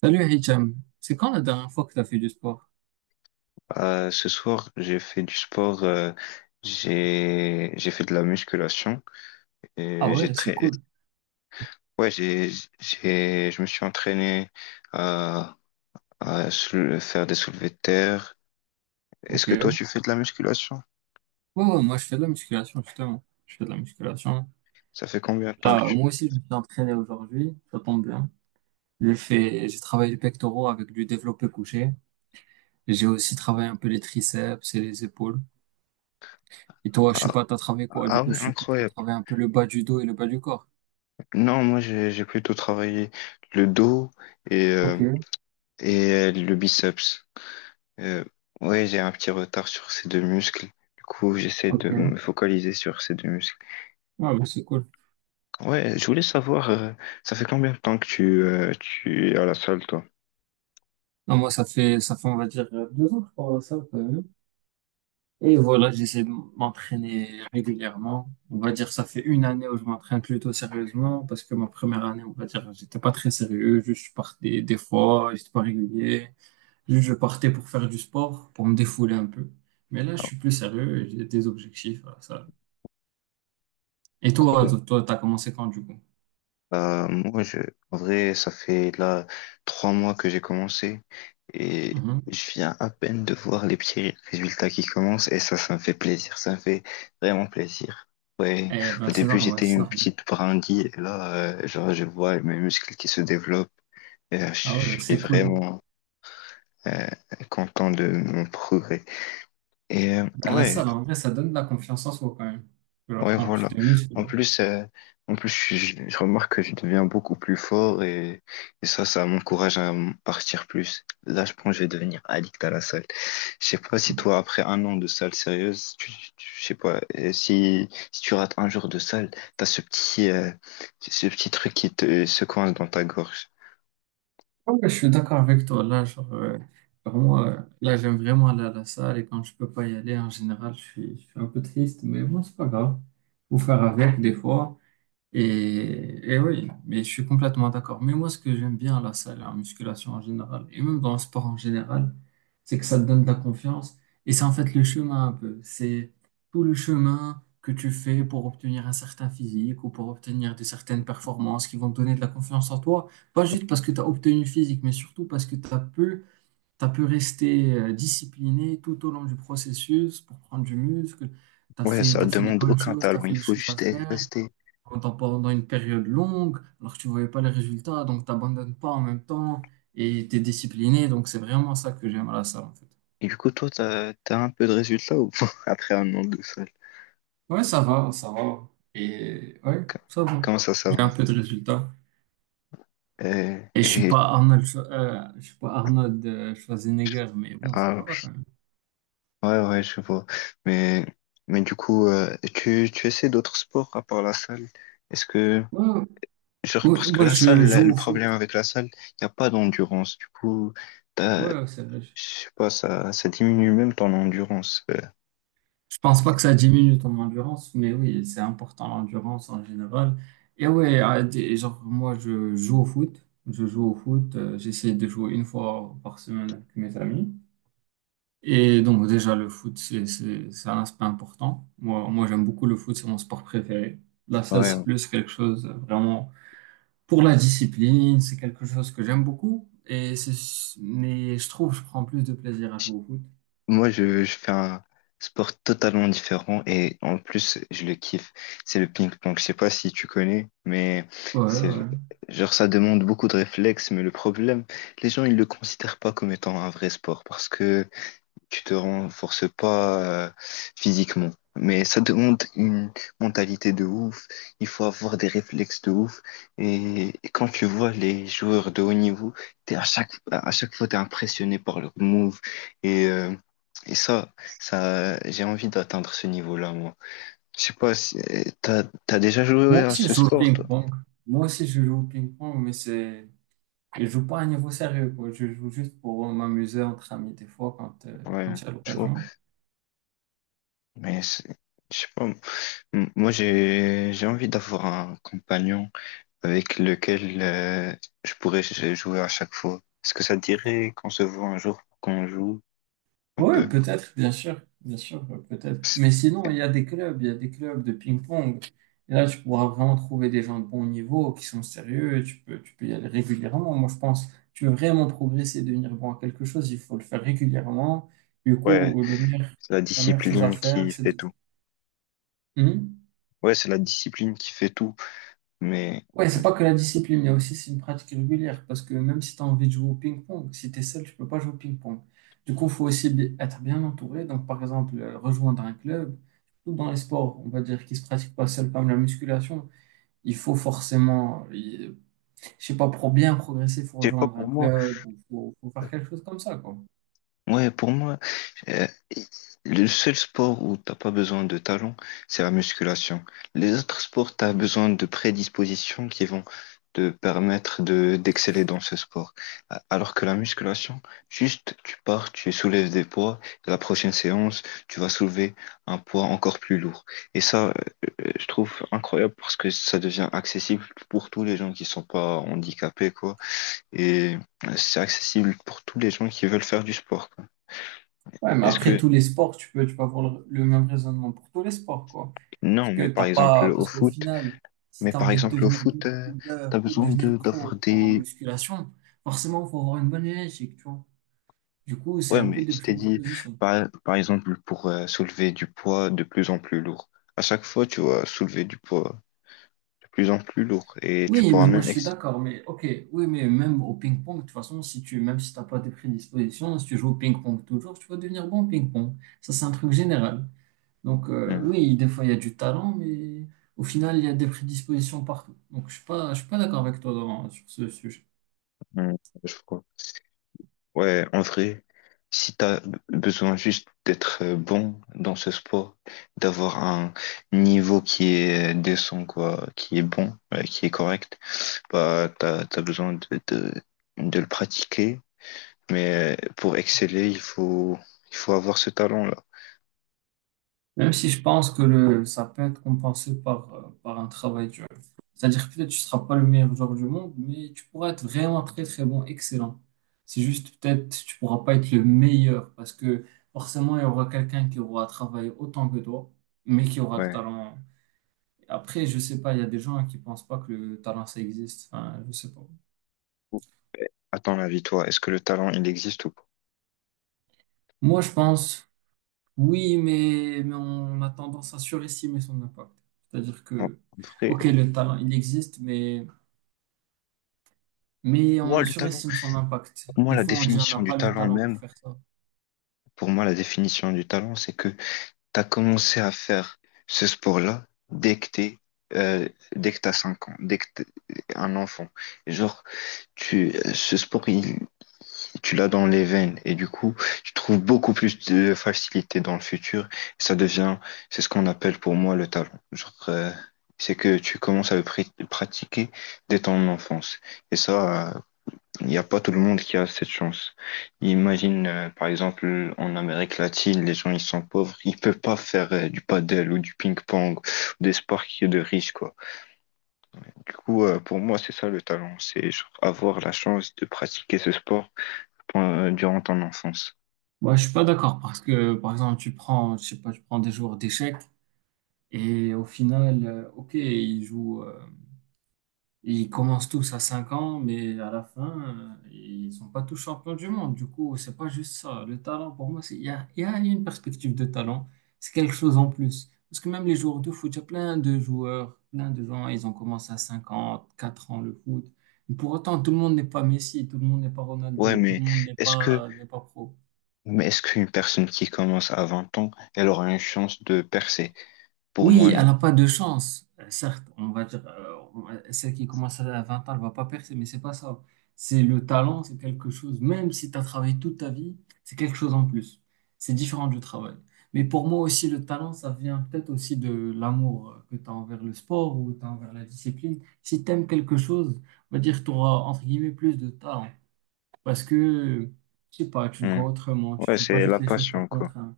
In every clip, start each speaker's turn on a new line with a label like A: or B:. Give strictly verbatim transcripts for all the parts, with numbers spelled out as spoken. A: Salut Hicham, c'est quand la dernière fois que tu as fait du sport?
B: Euh, ce soir, j'ai fait du sport, euh, j'ai j'ai fait de la musculation
A: Ah
B: et j'ai
A: ouais, c'est
B: très
A: cool.
B: ouais, j'ai j'ai je me suis entraîné à à sou- faire des soulevés de terre.
A: Ok.
B: Est-ce que toi
A: Ouais,
B: tu fais de la musculation?
A: ouais, moi je fais de la musculation justement. Je fais de la musculation.
B: Ça fait combien de temps que
A: Là,
B: tu.
A: moi aussi je me suis entraîné aujourd'hui, ça tombe bien. J'ai fait, j'ai travaillé les pectoraux avec du développé couché. J'ai aussi travaillé un peu les triceps et les épaules. Et toi, je sais
B: Ah,
A: pas, t'as travaillé quoi? Du
B: ah
A: coup,
B: ouais,
A: je suppose que t'as
B: incroyable.
A: travaillé un peu le bas du dos et le bas du corps.
B: Non, moi j'ai j'ai plutôt travaillé le dos et euh,
A: Ok,
B: et euh, le biceps. Euh, ouais, j'ai un petit retard sur ces deux muscles. Du coup, j'essaie de me
A: ok.
B: focaliser sur ces deux muscles.
A: Ouais, bah, c'est cool.
B: Ouais, je voulais savoir, euh, ça fait combien de temps que tu, euh, tu es à la salle, toi?
A: Non, moi ça fait, ça fait on va dire euh, deux ans que je parle à ça. Et voilà, j'essaie de m'entraîner régulièrement. On va dire, ça fait une année où je m'entraîne plutôt sérieusement parce que ma première année, on va dire, j'étais pas très sérieux. Juste, je partais des fois, j'étais pas régulier. Juste, je partais pour faire du sport, pour me défouler un peu. Mais là, je
B: Ah,
A: suis plus sérieux et j'ai des objectifs à ça. Et toi,
B: Incroyable.
A: toi, t'as commencé quand du coup?
B: Euh, moi, je, en vrai, ça fait là trois mois que j'ai commencé et
A: Mhm.
B: je viens à peine de voir les petits résultats qui commencent et ça, ça me fait plaisir, ça me fait vraiment plaisir. Ouais,
A: Eh ben,
B: au
A: c'est
B: début,
A: normal,
B: j'étais
A: c'est
B: une
A: normal.
B: petite brindille et là, euh, genre, je vois mes muscles qui se développent et euh,
A: Ah
B: je je
A: ouais,
B: suis
A: c'est cool.
B: vraiment euh, content de mon progrès. Et euh,
A: Ben, la
B: ouais,
A: salle, en vrai, ça donne de la confiance en soi quand même. Genre,
B: ouais,
A: quand tu
B: voilà.
A: te
B: En
A: muscles.
B: plus, euh, en plus, je, je- je remarque que je deviens beaucoup plus fort et, et ça, ça, m'encourage à m- partir plus. Là, je pense que je vais devenir addict à la salle. Je sais pas si toi, après un an de salle sérieuse, tu, tu- je sais pas, euh, si, si tu rates un jour de salle, t'as ce petit, euh, ce petit truc qui te se coince dans ta gorge.
A: Ouais, je suis d'accord avec toi. Là, genre, euh, genre, moi, euh, là, j'aime vraiment aller à la salle et quand je peux pas y aller, en général, je suis, je suis un peu triste, mais bon, c'est pas grave. Faut faire avec des fois. Et, et oui, mais je suis complètement d'accord. Mais moi, ce que j'aime bien à la salle, en musculation en général, et même dans le sport en général, c'est que ça te donne de la confiance. Et c'est en fait le chemin un peu. C'est tout le chemin que tu fais pour obtenir un certain physique ou pour obtenir de certaines performances qui vont te donner de la confiance en toi. Pas juste parce que tu as obtenu le physique, mais surtout parce que tu as pu, t'as pu rester euh, discipliné tout au long du processus pour prendre du muscle. Tu as
B: Ouais,
A: fait,
B: ça
A: tu fait les
B: demande
A: bonnes
B: aucun
A: choses, tu as
B: talent.
A: fait
B: Il
A: les
B: faut
A: choses à
B: juste eh,
A: faire
B: rester.
A: pendant, pendant une période longue, alors que tu voyais pas les résultats, donc t'abandonnes pas en même temps et t'es discipliné. Donc c'est vraiment ça que j'aime à la salle en fait.
B: Et du coup, toi, t'as, t'as un peu de résultat ou pas après un an de salle?
A: Ouais, ça va, ça va. Et ouais, ça va.
B: Comment ça, ça
A: J'ai un
B: va?
A: peu de résultats.
B: Euh,
A: Et je suis
B: Et,
A: pas Arnold, Schwa- euh, je suis pas Arnold euh, Schwarzenegger, mais bon, ça
B: Ah,
A: va quand même.
B: ouais, ouais, je vois. Mais, mais du coup, euh, tu, tu essaies d'autres sports à part la salle? Est-ce que,
A: Ouais,
B: genre,
A: ouais,
B: parce que
A: moi
B: la salle,
A: je
B: la-
A: joue
B: le
A: au
B: problème
A: foot.
B: avec la salle, il n'y a pas d'endurance. Du coup, t'as,
A: Ouais, c'est vrai.
B: je sais pas, ça, ça diminue même ton endurance. Euh,
A: Je pense pas que ça diminue ton endurance, mais oui, c'est important l'endurance en général. Et oui, genre moi je joue au foot, je joue au foot, euh, j'essaie de jouer une fois par semaine avec mes amis. Et donc déjà le foot c'est c'est c'est un aspect important. Moi moi j'aime beaucoup le foot, c'est mon sport préféré. La salle c'est
B: ouais.
A: plus quelque chose euh, vraiment pour la discipline, c'est quelque chose que j'aime beaucoup. Et c'est Mais je trouve que je prends plus de plaisir à jouer au foot.
B: Moi, je, je fais un sport totalement différent et en plus, je le kiffe. C'est le ping-pong. Je sais pas si tu connais, mais
A: Ouais
B: c'est
A: ouais.
B: genre ça demande beaucoup de réflexes. Mais le problème, les gens, ils le considèrent pas comme étant un vrai sport parce que tu te renforces pas euh, physiquement. Mais ça demande une mentalité de ouf. Il faut avoir des réflexes de ouf. Et, et quand tu vois les joueurs de haut niveau, t'es à chaque, à chaque fois, t'es impressionné par leurs moves. Et, euh, et ça, ça, j'ai envie d'atteindre ce niveau-là, moi. Je sais pas si euh, t'as, t'as déjà joué
A: Moi
B: à
A: aussi,
B: ce
A: je joue au
B: sport, toi?
A: ping-pong. Moi aussi, je joue au ping-pong, mais c'est... Je joue pas à un niveau sérieux, quoi. Je joue juste pour euh, m'amuser entre amis, des fois, quand, euh, quand
B: Ouais,
A: j'ai
B: je vois.
A: l'occasion.
B: Mais c'est- je sais pas. M- Moi, j'ai, j'ai envie d'avoir un compagnon avec lequel euh, je pourrais j- jouer à chaque fois. Est-ce que ça te dirait qu'on se voit un jour, qu'on joue un
A: Oui,
B: peu?
A: peut-être, bien sûr. Bien sûr, euh, peut-être.
B: C'est-
A: Mais sinon, il y a des clubs, il y a des clubs de ping-pong. Et là, tu pourras vraiment trouver des gens de bon niveau, qui sont sérieux. Tu peux, tu peux y aller régulièrement. Moi, je pense, tu veux vraiment progresser, devenir bon à quelque chose, il faut le faire régulièrement. Du
B: Ouais,
A: coup, le meilleur,
B: c'est la
A: la meilleure chose à
B: discipline qui
A: faire, c'est
B: fait
A: de...
B: tout.
A: Hmm.
B: Ouais, c'est la discipline qui fait tout. Mais
A: Ouais, c'est pas que la discipline, mais aussi c'est une pratique régulière. Parce que même si tu as envie de jouer au ping-pong, si tu es seul, tu peux pas jouer au ping-pong. Du coup, il faut aussi bi- être bien entouré. Donc, par exemple, euh, rejoindre un club, surtout dans les sports, on va dire, qui se pratiquent pas seul, comme la musculation, il faut forcément, il- je sais pas, pour bien progresser, il faut
B: je sais pas
A: rejoindre un
B: pour moi.
A: club ou faut, faut faire quelque chose comme ça, quoi.
B: Ouais, pour moi. Euh, Le seul sport où t'as pas besoin de talent, c'est la musculation. Les autres sports, t'as besoin de prédispositions qui vont te permettre de d'exceller dans ce sport. A- Alors que la musculation, juste tu pars, tu soulèves des poids, et la prochaine séance, tu vas soulever un poids encore plus lourd. Et ça, euh, euh, je trouve incroyable parce que ça devient accessible pour tous les gens qui sont pas handicapés, quoi. Et euh, c'est accessible pour tous les gens qui veulent faire du sport, quoi.
A: Ouais, mais
B: Est-ce
A: après
B: que
A: tous les sports, tu peux, tu peux avoir le, le même raisonnement pour tous les sports, quoi. Parce
B: Non, mais
A: que
B: par
A: t'as
B: exemple
A: pas,
B: au
A: parce qu'au
B: foot,
A: final, si
B: mais
A: tu as
B: par
A: envie de
B: exemple au
A: devenir
B: foot, euh,
A: bodybuilder
B: t'as
A: ou de
B: besoin
A: devenir
B: de d'avoir
A: pro en
B: des.
A: musculation, forcément, il faut avoir une bonne génétique, tu vois. Du coup, c'est
B: Ouais,
A: un peu
B: mais
A: de
B: je t'ai dit,
A: prédisposition.
B: par, par exemple, pour euh, soulever du poids de plus en plus lourd. À chaque fois, tu vas soulever du poids de plus en plus lourd et tu
A: Oui,
B: pourras
A: mais moi, je
B: même
A: suis
B: exciter.
A: d'accord, mais ok, oui, mais même au ping-pong, de toute façon, si tu, même si t'as pas de prédisposition, si tu joues au ping-pong toujours, tu vas devenir bon au ping-pong. Ça, c'est un truc général. Donc, euh, oui, des fois, il y a du talent, mais au final, il y a des prédispositions partout. Donc, je suis pas, je suis pas d'accord avec toi Doran, sur ce sujet.
B: je crois. Ouais, en vrai, si t'as besoin juste d'être euh, bon dans ce sport, d'avoir un niveau qui est euh, décent, quoi, qui est bon, euh, qui est correct. Bah, t'as, t'as besoin de, de, de le pratiquer, mais euh, pour exceller, il faut, il faut avoir ce talent-là.
A: Même si je pense que le, ça peut être compensé par, euh, par un travail dur. C'est-à-dire que peut-être tu ne seras pas le meilleur joueur du monde, mais tu pourras être vraiment très, très bon, excellent. C'est juste peut-être tu ne pourras pas être le meilleur parce que forcément, il y aura quelqu'un qui aura travaillé autant que toi, mais qui aura le
B: Ouais.
A: talent. Après, je sais pas, il y a des gens qui pensent pas que le talent, ça existe. Enfin, je sais pas.
B: Ou- À ton avis, toi, est-ce que le talent, il existe ou pas?
A: Moi, je pense. Oui, mais, mais on a tendance à surestimer son impact. C'est-à-dire
B: En
A: que,
B: en vrai,
A: ok,
B: oh,
A: le talent, il existe, mais, mais
B: moi,
A: on
B: le talent,
A: surestime son impact.
B: pour moi,
A: Des
B: la
A: fois, on dit on n'a
B: définition du
A: pas le
B: talent
A: talent pour
B: même,
A: faire ça.
B: pour moi, la définition du talent, c'est que t'as commencé à faire ce sport-là dès que t'es, euh, dès que t'as cinq ans, dès que t'es un enfant. Genre, tu, ce sport, il, tu l'as dans les veines et du coup, tu trouves beaucoup plus de facilité dans le futur. ça devient, c'est ce qu'on appelle pour moi le talent. Genre, euh, c'est que tu commences à le pr- pratiquer dès ton enfance. Et ça, euh, il n'y a pas tout le monde qui a cette chance. Imagine, euh, par exemple, en Amérique latine, les gens, ils sont pauvres, ils peuvent pas faire euh, du paddle ou du ping-pong, des sports qui sont de riches, quoi. Du coup, euh, pour moi, c'est ça le talent, c'est genre avoir la chance de pratiquer ce sport euh, durant ton enfance.
A: Moi, je suis pas d'accord parce que, par exemple, tu prends, je sais pas, tu prends des joueurs d'échecs et au final, euh, ok, ils jouent. euh, Ils commencent tous à cinq ans, mais à la fin, euh, ils sont pas tous champions du monde. Du coup, c'est pas juste ça. Le talent, pour moi, c'est- il y a, il y a une perspective de talent. C'est quelque chose en plus. Parce que même les joueurs de foot, il y a plein de joueurs, plein de gens, ils ont commencé à cinq ans, quatre ans le foot. Mais pour autant, tout le monde n'est pas Messi, tout le monde n'est pas
B: Ouais,
A: Ronaldo, tout
B: mais
A: le monde n'est
B: est-ce que,
A: pas, n'est pas pro.
B: mais est-ce qu'une personne qui commence à vingt ans, elle aura une chance de percer? Pour moi,
A: Oui, elle
B: non.
A: n'a pas de chance. Euh, Certes, on va dire, euh, on- celle qui commence à vingt ans, elle va pas percer, mais c'est pas ça. C'est le talent, c'est quelque chose, même si tu as travaillé toute ta vie, c'est quelque chose en plus. C'est différent du travail. Mais pour moi aussi, le talent, ça vient peut-être aussi de l'amour euh, que tu as envers le sport ou tu as envers la discipline. Si tu aimes quelque chose, on va dire, tu auras, entre guillemets, plus de talent. Parce que, je sais pas, tu le
B: Hmm.
A: vois autrement, tu
B: Ouais,
A: fais pas
B: c'est la
A: juste les choses
B: passion,
A: par
B: quoi.
A: contrainte.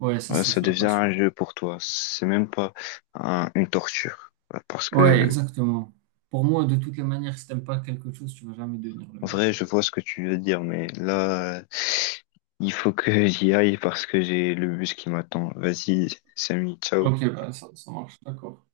A: Ouais, c'est
B: Ouais,
A: ça,
B: ça
A: c'est la
B: devient
A: passion.
B: un jeu pour toi. C'est même pas un- une torture. Ouais, Parce
A: Ouais,
B: que,
A: exactement. Pour moi, de toutes les manières, si t'aimes pas quelque chose, tu vas jamais devenir le
B: en
A: meilleur.
B: vrai,
A: de-
B: je vois ce que tu veux dire, mais là, euh, il faut que j'y aille parce que j'ai le bus qui m'attend. Vas-y, Samy, ciao.
A: Ok, bah, ça, ça marche, d'accord.